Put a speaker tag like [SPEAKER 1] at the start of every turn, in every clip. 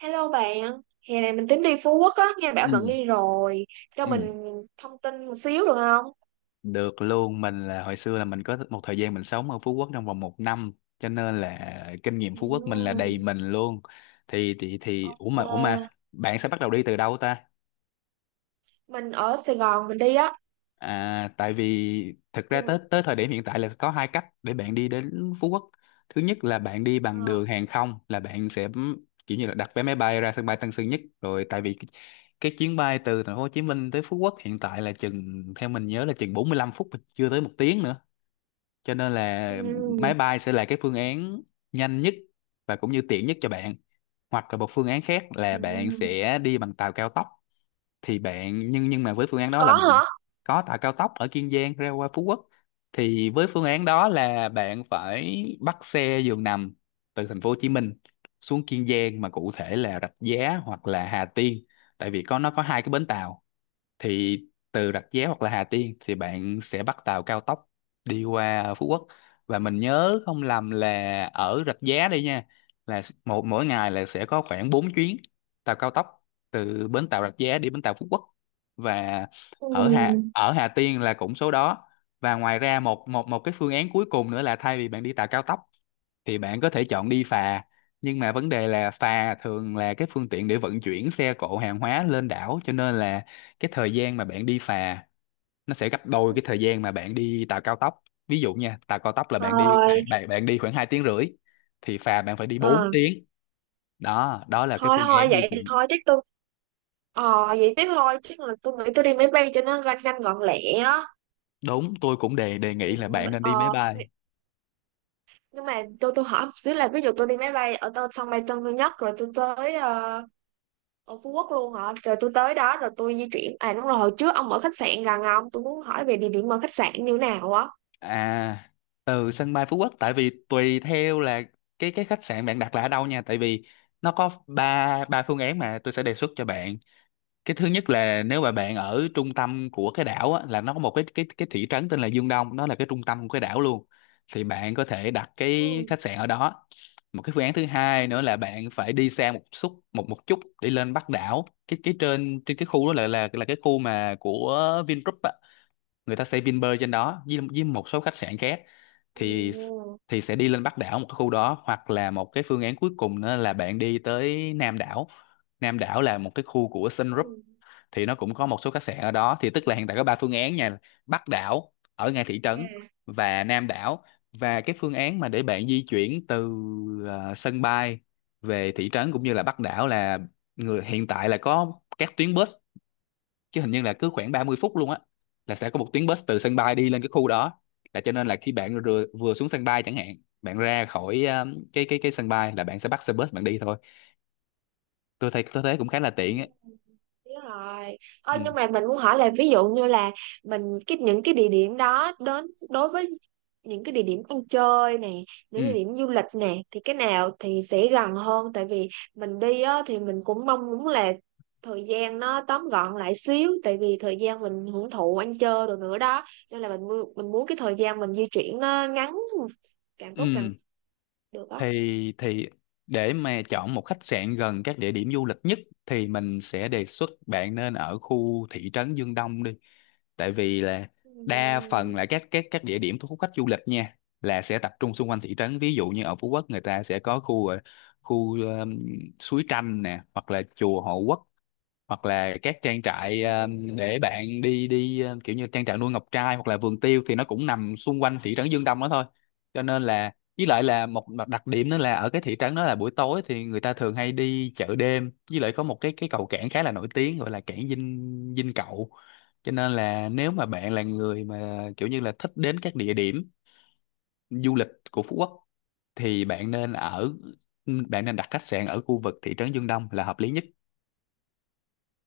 [SPEAKER 1] Hello bạn, hè này mình tính đi Phú Quốc á, nghe bảo
[SPEAKER 2] Ừ,
[SPEAKER 1] bạn đi rồi, cho
[SPEAKER 2] ừ,
[SPEAKER 1] mình thông tin một xíu được không?
[SPEAKER 2] được luôn. Mình là hồi xưa là mình có một thời gian mình sống ở Phú Quốc trong vòng một năm, cho nên là kinh nghiệm Phú Quốc mình là
[SPEAKER 1] Ừm,
[SPEAKER 2] đầy mình luôn. thì thì thì ủa mà ủa
[SPEAKER 1] ok.
[SPEAKER 2] mà bạn sẽ bắt đầu đi từ đâu ta?
[SPEAKER 1] Mình ở Sài Gòn mình đi á,
[SPEAKER 2] À, tại vì thực
[SPEAKER 1] thì
[SPEAKER 2] ra tới tới thời điểm hiện tại là có hai cách để bạn đi đến Phú Quốc. Thứ nhất là bạn đi bằng
[SPEAKER 1] ờ,
[SPEAKER 2] đường hàng không, là bạn sẽ kiểu như là đặt vé máy bay ra sân bay Tân Sơn Nhất rồi. Tại vì cái chuyến bay từ thành phố Hồ Chí Minh tới Phú Quốc hiện tại là chừng, theo mình nhớ là chừng 45 phút, chưa tới một tiếng nữa. Cho nên là máy
[SPEAKER 1] ừm,
[SPEAKER 2] bay sẽ là cái phương án nhanh nhất và cũng như tiện nhất cho bạn. Hoặc là một phương án khác là bạn
[SPEAKER 1] ừm.
[SPEAKER 2] sẽ đi bằng tàu cao tốc. Thì bạn nhưng nhưng mà với phương án đó là
[SPEAKER 1] có
[SPEAKER 2] bạn
[SPEAKER 1] hả?
[SPEAKER 2] có tàu cao tốc ở Kiên Giang ra qua Phú Quốc. Thì với phương án đó là bạn phải bắt xe giường nằm từ thành phố Hồ Chí Minh xuống Kiên Giang, mà cụ thể là Rạch Giá hoặc là Hà Tiên, tại vì nó có hai cái bến tàu. Thì từ Rạch Giá hoặc là Hà Tiên thì bạn sẽ bắt tàu cao tốc đi qua Phú Quốc. Và mình nhớ không lầm là ở Rạch Giá đây nha, là một mỗi ngày là sẽ có khoảng 4 chuyến tàu cao tốc từ bến tàu Rạch Giá đi bến tàu Phú Quốc. Và ở Hà
[SPEAKER 1] Ừm.
[SPEAKER 2] ở Hà Tiên là cũng số đó. Và ngoài ra một một một cái phương án cuối cùng nữa là thay vì bạn đi tàu cao tốc thì bạn có thể chọn đi phà. Nhưng mà vấn đề là phà thường là cái phương tiện để vận chuyển xe cộ hàng hóa lên đảo, cho nên là cái thời gian mà bạn đi phà nó sẽ gấp đôi cái thời gian mà bạn đi tàu cao tốc. Ví dụ nha, tàu cao tốc là bạn đi
[SPEAKER 1] Rồi.
[SPEAKER 2] bạn bạn, bạn đi khoảng 2 tiếng rưỡi, thì phà bạn phải đi 4
[SPEAKER 1] ờ,
[SPEAKER 2] tiếng. Đó đó là cái
[SPEAKER 1] thôi
[SPEAKER 2] phương
[SPEAKER 1] thôi
[SPEAKER 2] án di
[SPEAKER 1] vậy
[SPEAKER 2] chuyển.
[SPEAKER 1] thôi chứ tôi, vậy tiếp thôi, chứ là tôi nghĩ tôi đi máy bay cho nó nhanh nhanh gọn lẹ á.
[SPEAKER 2] Đúng, tôi cũng đề đề
[SPEAKER 1] Thì,
[SPEAKER 2] nghị là bạn nên đi máy
[SPEAKER 1] ờ,
[SPEAKER 2] bay.
[SPEAKER 1] nhưng mà tôi hỏi một xíu là ví dụ tôi đi máy bay ở tôi sân bay Tân Sơn Nhất rồi tôi tới ở Phú Quốc luôn hả, rồi tôi tới đó rồi tôi di chuyển, à đúng rồi, hồi trước ông ở khách sạn gần, ông tôi muốn hỏi về địa điểm ở khách sạn như thế nào á.
[SPEAKER 2] À, từ sân bay Phú Quốc, tại vì tùy theo là cái khách sạn bạn đặt là ở đâu nha. Tại vì nó có ba ba phương án mà tôi sẽ đề xuất cho bạn. Cái thứ nhất là nếu mà bạn ở trung tâm của cái đảo á, là nó có một cái thị trấn tên là Dương Đông, nó là cái trung tâm của cái đảo luôn. Thì bạn có thể đặt cái
[SPEAKER 1] Ừ.
[SPEAKER 2] khách sạn ở đó. Một cái phương án thứ hai nữa là bạn phải đi xa một chút để lên Bắc đảo. Cái trên trên cái khu đó là cái khu mà của Vingroup á, người ta xây Vinpearl trên đó với một số khách sạn khác.
[SPEAKER 1] Ừ.
[SPEAKER 2] Thì thì sẽ đi lên Bắc đảo một cái khu đó. Hoặc là một cái phương án cuối cùng nữa là bạn đi tới Nam đảo. Nam đảo là một cái khu của Sun Group,
[SPEAKER 1] Ừ.
[SPEAKER 2] thì nó cũng có một số khách sạn ở đó. Thì tức
[SPEAKER 1] Ừ.
[SPEAKER 2] là hiện tại có ba phương án nha: Bắc đảo, ở ngay thị trấn, và Nam đảo. Và cái phương án mà để bạn di chuyển từ sân bay về thị trấn cũng như là Bắc đảo là người hiện tại là có các tuyến bus, chứ hình như là cứ khoảng 30 phút luôn á là sẽ có một tuyến bus từ sân bay đi lên cái khu đó. Là cho nên là khi bạn vừa xuống sân bay chẳng hạn, bạn ra khỏi cái sân bay là bạn sẽ bắt xe bus bạn đi thôi. Tôi thấy cũng khá là
[SPEAKER 1] Ừ.
[SPEAKER 2] tiện á.
[SPEAKER 1] Đúng rồi.
[SPEAKER 2] Ừ,
[SPEAKER 1] Nhưng mà mình muốn hỏi là ví dụ như là mình cái những cái địa điểm đó đến đối với những cái địa điểm ăn chơi nè, những địa
[SPEAKER 2] ừ,
[SPEAKER 1] điểm du lịch nè thì cái nào thì sẽ gần hơn, tại vì mình đi á, thì mình cũng mong muốn là thời gian nó tóm gọn lại xíu, tại vì thời gian mình hưởng thụ ăn chơi rồi nữa đó, nên là mình muốn cái thời gian mình di chuyển nó ngắn càng tốt càng
[SPEAKER 2] ừ,
[SPEAKER 1] được đó.
[SPEAKER 2] thì để mà chọn một khách sạn gần các địa điểm du lịch nhất thì mình sẽ đề xuất bạn nên ở khu thị trấn Dương Đông đi, tại vì là đa phần
[SPEAKER 1] Ừm.
[SPEAKER 2] là các địa điểm thu hút khách du lịch nha là sẽ tập trung xung quanh thị trấn. Ví dụ như ở Phú Quốc người ta sẽ có khu suối Tranh nè, hoặc là chùa Hộ Quốc, hoặc là các trang trại để bạn đi đi ờ, kiểu như trang trại nuôi ngọc trai hoặc là vườn tiêu, thì nó cũng nằm xung quanh thị trấn Dương Đông đó thôi. Cho nên là với lại là một mặt đặc điểm nữa là ở cái thị trấn đó là buổi tối thì người ta thường hay đi chợ đêm. Với lại có một cái cầu cảng khá là nổi tiếng gọi là cảng Dinh Dinh Cậu Cho nên là nếu mà bạn là người mà kiểu như là thích đến các địa điểm du lịch của Phú Quốc thì bạn nên đặt khách sạn ở khu vực thị trấn Dương Đông là hợp lý nhất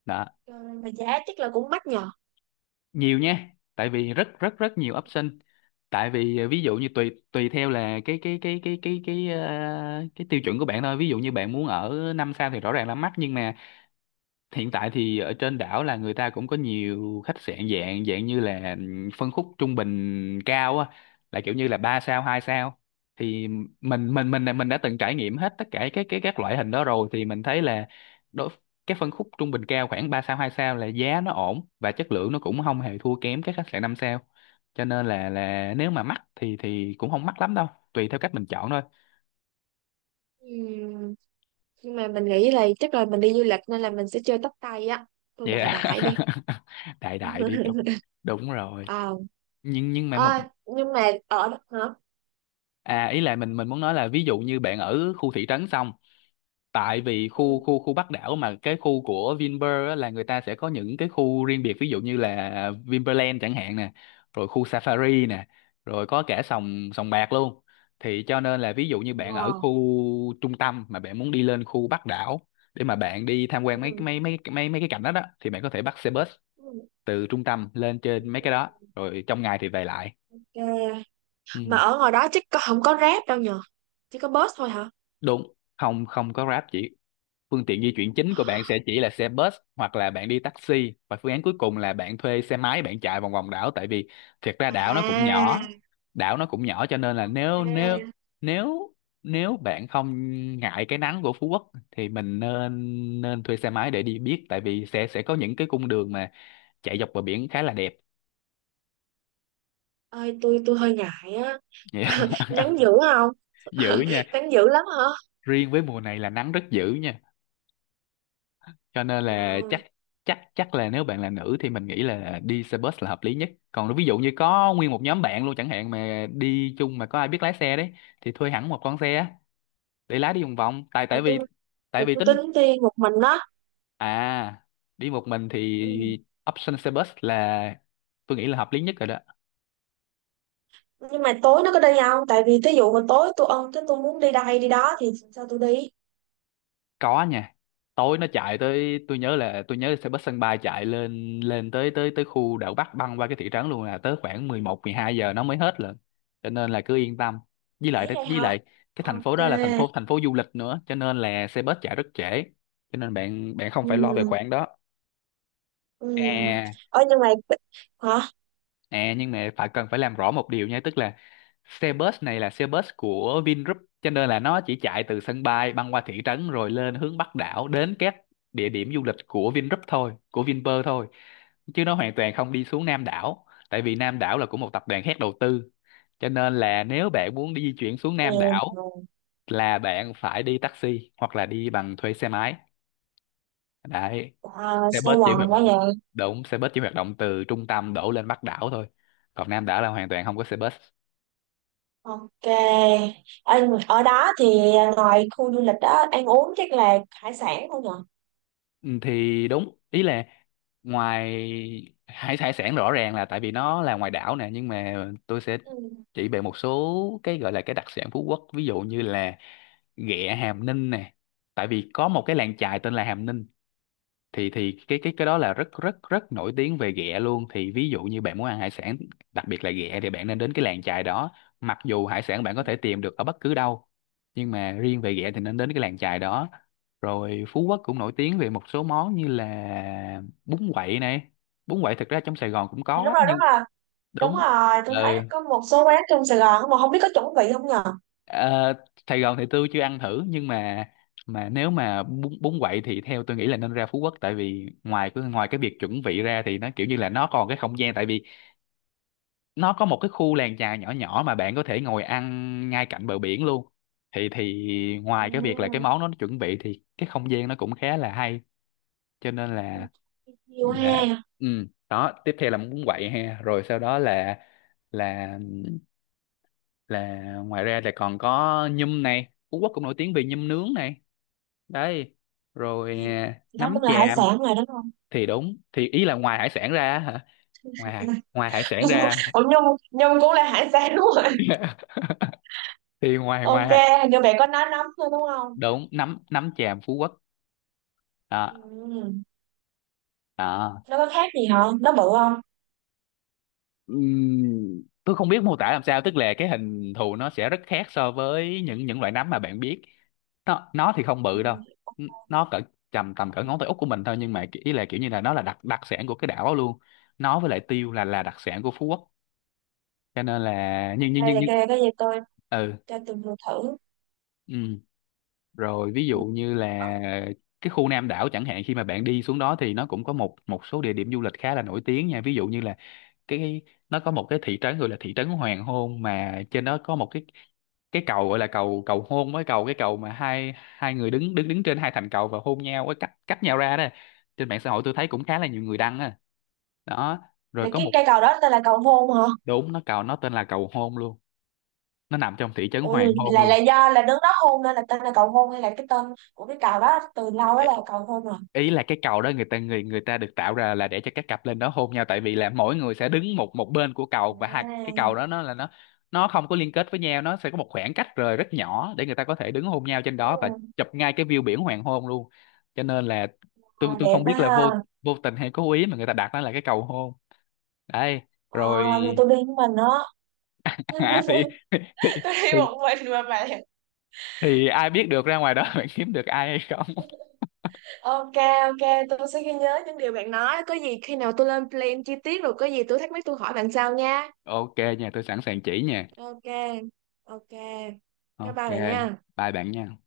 [SPEAKER 2] đó.
[SPEAKER 1] Mà giá chắc là cũng mắc nhờ.
[SPEAKER 2] Nhiều nha, tại vì rất rất rất nhiều option. Tại vì ờ, ví dụ như tùy tùy theo là cái tiêu chuẩn của bạn thôi. Ví dụ như bạn muốn ở năm sao thì rõ ràng là mắc. Nhưng mà hiện tại thì ở trên đảo là người ta cũng có nhiều khách sạn dạng dạng như là phân khúc trung bình cao á, là kiểu như là ba sao hai sao. Thì mình đã từng trải nghiệm hết tất cả các loại hình đó rồi, thì mình thấy là đối cái phân khúc trung bình cao khoảng 3 sao 2 sao là giá nó ổn và chất lượng nó cũng không hề thua kém các khách sạn 5 sao. Cho nên là nếu mà mắc thì cũng không mắc lắm đâu, tùy theo cách mình chọn thôi.
[SPEAKER 1] Ừm. Nhưng mà mình nghĩ là chắc là mình đi du lịch nên là mình sẽ chơi tóc tay á, tôi đại đại đi
[SPEAKER 2] Yeah. Đại đại đi, đúng, đúng rồi.
[SPEAKER 1] ờ
[SPEAKER 2] Nhưng mà một.
[SPEAKER 1] ơi nhưng mà ở đó hả.
[SPEAKER 2] À, ý là mình muốn nói là ví dụ như bạn ở khu thị trấn xong, tại vì
[SPEAKER 1] Ừ.
[SPEAKER 2] khu khu khu Bắc đảo mà cái khu của Vinpearl á, là người ta sẽ có những cái khu riêng biệt, ví dụ như là Vinpearland chẳng hạn nè, rồi khu Safari nè, rồi có cả sòng sòng bạc luôn. Thì cho nên là ví dụ như bạn ở
[SPEAKER 1] Wow.
[SPEAKER 2] khu trung tâm mà bạn muốn đi lên khu Bắc đảo để mà bạn đi tham quan mấy
[SPEAKER 1] Ừ.
[SPEAKER 2] mấy mấy mấy mấy cái cảnh đó đó thì bạn có thể bắt xe bus
[SPEAKER 1] Ừ.
[SPEAKER 2] từ trung tâm lên trên mấy
[SPEAKER 1] Ừ.
[SPEAKER 2] cái đó, rồi trong ngày thì về lại.
[SPEAKER 1] Ok.
[SPEAKER 2] Ừ,
[SPEAKER 1] Mà ở ngoài đó chắc không có rap đâu nhờ, chỉ có bus thôi hả.
[SPEAKER 2] đúng, không, không có Grab chỉ. Phương tiện di chuyển chính của bạn sẽ chỉ là xe bus hoặc là bạn đi taxi, và phương án cuối cùng là bạn thuê xe máy bạn chạy vòng vòng đảo, tại vì thiệt ra đảo nó cũng nhỏ.
[SPEAKER 1] À,
[SPEAKER 2] Cho nên là nếu nếu
[SPEAKER 1] ok.
[SPEAKER 2] nếu nếu bạn không ngại cái nắng của Phú Quốc thì mình nên nên thuê xe máy để đi biết, tại vì sẽ có những cái cung đường mà chạy dọc bờ biển khá là đẹp.
[SPEAKER 1] Ơi tôi hơi ngại á. Nắng dữ không?
[SPEAKER 2] Dữ nha.
[SPEAKER 1] Nắng dữ lắm hả?
[SPEAKER 2] Riêng với mùa này là nắng rất dữ nha, cho nên là
[SPEAKER 1] Wow.
[SPEAKER 2] chắc chắc chắc là nếu bạn là nữ thì mình nghĩ là đi xe bus là hợp lý nhất. Còn ví dụ như có nguyên một nhóm bạn luôn chẳng hạn mà đi chung mà có ai biết lái xe đấy, thì thuê hẳn một con xe á, để lái đi vòng vòng, tại
[SPEAKER 1] là tôi
[SPEAKER 2] tại
[SPEAKER 1] là
[SPEAKER 2] vì
[SPEAKER 1] tôi
[SPEAKER 2] tính.
[SPEAKER 1] tính đi một mình đó.
[SPEAKER 2] À, đi một mình thì
[SPEAKER 1] Ừ.
[SPEAKER 2] option xe bus là tôi nghĩ là hợp lý nhất rồi đó.
[SPEAKER 1] Nhưng mà tối nó có đi không, tại vì thí dụ mà tối tôi ân cái tôi muốn đi đây đi đó thì sao tôi đi?
[SPEAKER 2] Có nha, tối nó chạy tới. Tôi nhớ xe bus sân bay chạy lên lên tới tới tới khu đảo Bắc băng qua cái thị trấn luôn, là tới khoảng mười một, mười hai giờ nó mới hết lận. Cho nên là cứ yên tâm. với
[SPEAKER 1] Dễ
[SPEAKER 2] lại
[SPEAKER 1] vậy
[SPEAKER 2] với
[SPEAKER 1] hả?
[SPEAKER 2] lại cái thành phố
[SPEAKER 1] Ok.
[SPEAKER 2] đó là thành phố du lịch nữa, cho nên là xe bus chạy rất trễ. Cho nên bạn bạn không
[SPEAKER 1] Ừ.
[SPEAKER 2] phải lo về khoản đó.
[SPEAKER 1] Ừ.
[SPEAKER 2] À.
[SPEAKER 1] Ở nhưng mà, hả?
[SPEAKER 2] À, nhưng mà phải cần phải làm rõ một điều nha, tức là xe bus này là xe bus của Vingroup, cho nên là nó chỉ chạy từ sân bay băng qua thị trấn rồi lên hướng Bắc đảo đến các địa điểm du lịch của Vingroup thôi, của Vinpearl thôi. Chứ nó hoàn toàn không đi xuống Nam đảo, tại vì Nam đảo là của một tập đoàn khác đầu tư. Cho nên là nếu bạn muốn đi di chuyển xuống Nam
[SPEAKER 1] Ừ.
[SPEAKER 2] đảo là bạn phải đi taxi hoặc là đi bằng thuê xe máy. Đấy,
[SPEAKER 1] À,
[SPEAKER 2] xe bus
[SPEAKER 1] sao
[SPEAKER 2] chỉ hoạt
[SPEAKER 1] quần quá
[SPEAKER 2] động,
[SPEAKER 1] vậy.
[SPEAKER 2] đúng, xe bus chỉ hoạt động từ trung tâm đổ lên Bắc đảo thôi, còn Nam đảo là hoàn toàn không có xe bus.
[SPEAKER 1] Ok. Ở, ở đó thì ngoài khu du lịch đó ăn uống chắc là hải sản không nhỉ?
[SPEAKER 2] Ừ, thì đúng, ý là ngoài hải hải sản rõ ràng là tại vì nó là ngoài đảo nè, nhưng mà tôi sẽ
[SPEAKER 1] Ừ.
[SPEAKER 2] chỉ về một số cái gọi là cái đặc sản Phú Quốc, ví dụ như là ghẹ Hàm Ninh nè, tại vì có một cái làng chài tên là Hàm Ninh. Thì cái đó là rất rất rất nổi tiếng về ghẹ luôn. Thì ví dụ như bạn muốn ăn hải sản, đặc biệt là ghẹ, thì bạn nên đến cái làng chài đó, mặc dù hải sản bạn có thể tìm được ở bất cứ đâu, nhưng mà riêng về ghẹ thì nên đến cái làng chài đó. Rồi Phú Quốc cũng nổi tiếng về một số món như là bún quậy này, bún quậy thực ra trong Sài Gòn cũng
[SPEAKER 1] À, đúng
[SPEAKER 2] có
[SPEAKER 1] rồi, đúng
[SPEAKER 2] nhưng
[SPEAKER 1] rồi, đúng
[SPEAKER 2] đúng.
[SPEAKER 1] rồi, tôi
[SPEAKER 2] Ừ.
[SPEAKER 1] thấy có một số quán trong Sài Gòn mà không biết có chuẩn bị không nhờ.
[SPEAKER 2] Ờ, Sài Gòn thì tôi chưa ăn thử, nhưng mà nếu mà bún bún quậy thì theo tôi nghĩ là nên ra Phú Quốc, tại vì ngoài cái việc chuẩn bị ra thì nó kiểu như là nó còn cái không gian, tại vì nó có một cái khu làng chài nhỏ nhỏ mà bạn có thể ngồi ăn ngay cạnh bờ biển luôn. Thì ngoài cái việc là cái
[SPEAKER 1] Ừ.
[SPEAKER 2] món nó chuẩn bị thì cái không gian nó cũng khá là hay, cho nên
[SPEAKER 1] Ừ. Nhiều
[SPEAKER 2] là
[SPEAKER 1] ha.
[SPEAKER 2] ừ đó. Tiếp theo là bún quậy ha, rồi sau đó là là ngoài ra là còn có nhum này, Phú Quốc cũng nổi tiếng về nhum nướng này. Đấy,
[SPEAKER 1] Thì
[SPEAKER 2] rồi à,
[SPEAKER 1] đó
[SPEAKER 2] nấm
[SPEAKER 1] cũng là hải
[SPEAKER 2] tràm.
[SPEAKER 1] sản rồi đúng không?
[SPEAKER 2] Thì đúng, thì ý là ngoài hải sản ra á hả, ngoài ngoài hải sản ra.
[SPEAKER 1] Ủa Nhung, Nhung cũng là hải sản đúng rồi.
[SPEAKER 2] Thì ngoài
[SPEAKER 1] Ok,
[SPEAKER 2] ngoài
[SPEAKER 1] hình như bạn có nói nấm thôi đúng không?
[SPEAKER 2] đúng nấm nấm tràm Phú Quốc. Đó.
[SPEAKER 1] Ừ.
[SPEAKER 2] Đó.
[SPEAKER 1] Nó có khác gì hả? Nó bự không?
[SPEAKER 2] Tôi không biết mô tả làm sao, tức là cái hình thù nó sẽ rất khác so với những loại nấm mà bạn biết. Nó thì không
[SPEAKER 1] Ừ.
[SPEAKER 2] bự đâu. Nó cỡ tầm tầm cỡ ngón tay út của mình thôi, nhưng mà ý là kiểu như là nó là đặc đặc sản của cái đảo đó luôn. Nó với lại tiêu là đặc sản của Phú Quốc, cho nên là
[SPEAKER 1] Ok,
[SPEAKER 2] nhưng nhưng nhưng
[SPEAKER 1] để
[SPEAKER 2] nhưng
[SPEAKER 1] cái gì tôi
[SPEAKER 2] ừ
[SPEAKER 1] cho tôi vừa thử.
[SPEAKER 2] ừ rồi, ví
[SPEAKER 1] Ừ.
[SPEAKER 2] dụ như là cái khu Nam đảo chẳng hạn, khi mà bạn đi xuống đó thì nó cũng có một một số địa điểm du lịch khá là nổi tiếng nha, ví dụ như là cái nó có một cái thị trấn gọi là thị trấn Hoàng Hôn, mà trên đó có một cái cầu gọi là cầu cầu hôn, với cầu cái cầu mà hai hai người đứng đứng đứng trên hai thành cầu và hôn nhau, với cách cách nhau ra đó. Trên mạng xã hội tôi thấy cũng khá là nhiều người đăng á. Đó, rồi
[SPEAKER 1] Là
[SPEAKER 2] có
[SPEAKER 1] cái
[SPEAKER 2] một
[SPEAKER 1] cây cầu đó tên là cầu hôn hả?
[SPEAKER 2] đúng nó cầu nó tên là cầu hôn luôn, nó nằm trong thị trấn
[SPEAKER 1] Ừ,
[SPEAKER 2] Hoàng Hôn
[SPEAKER 1] là
[SPEAKER 2] luôn.
[SPEAKER 1] do là đứng đó hôn nên là tên là cầu hôn, hay là cái tên của cái cầu đó từ lâu ấy là cầu hôn rồi.
[SPEAKER 2] Ý là cái cầu đó người ta người người ta được tạo ra là để cho các cặp lên đó hôn nhau, tại vì là mỗi người sẽ đứng một một bên của cầu, và hai cái cầu
[SPEAKER 1] À,
[SPEAKER 2] đó nó là nó không có liên kết với nhau, nó sẽ có một khoảng cách rời rất nhỏ để người ta có thể đứng hôn nhau trên
[SPEAKER 1] ừ.
[SPEAKER 2] đó và chụp ngay cái view biển hoàng hôn luôn. Cho nên là
[SPEAKER 1] À,
[SPEAKER 2] tôi
[SPEAKER 1] đẹp
[SPEAKER 2] không
[SPEAKER 1] quá
[SPEAKER 2] biết là
[SPEAKER 1] ha.
[SPEAKER 2] vô vô tình hay cố ý mà người ta đặt nó là cái cầu hôn. Đấy,
[SPEAKER 1] À,
[SPEAKER 2] rồi
[SPEAKER 1] mà tôi đi với mình đó. Tôi
[SPEAKER 2] à, thì
[SPEAKER 1] đi
[SPEAKER 2] thì
[SPEAKER 1] một mình mà bạn.
[SPEAKER 2] thì ai biết được, ra ngoài đó
[SPEAKER 1] Ừ.
[SPEAKER 2] bạn kiếm được ai hay không.
[SPEAKER 1] Ok, ok, tôi sẽ ghi nhớ những điều bạn nói. Có gì khi nào tôi lên plan chi tiết rồi có gì tôi thắc mắc tôi hỏi bạn sau nha.
[SPEAKER 2] Ok nha, tôi sẵn sàng chỉ nha.
[SPEAKER 1] Ok, ok. Bye bye
[SPEAKER 2] Ok,
[SPEAKER 1] bạn nha.
[SPEAKER 2] bye bạn nha.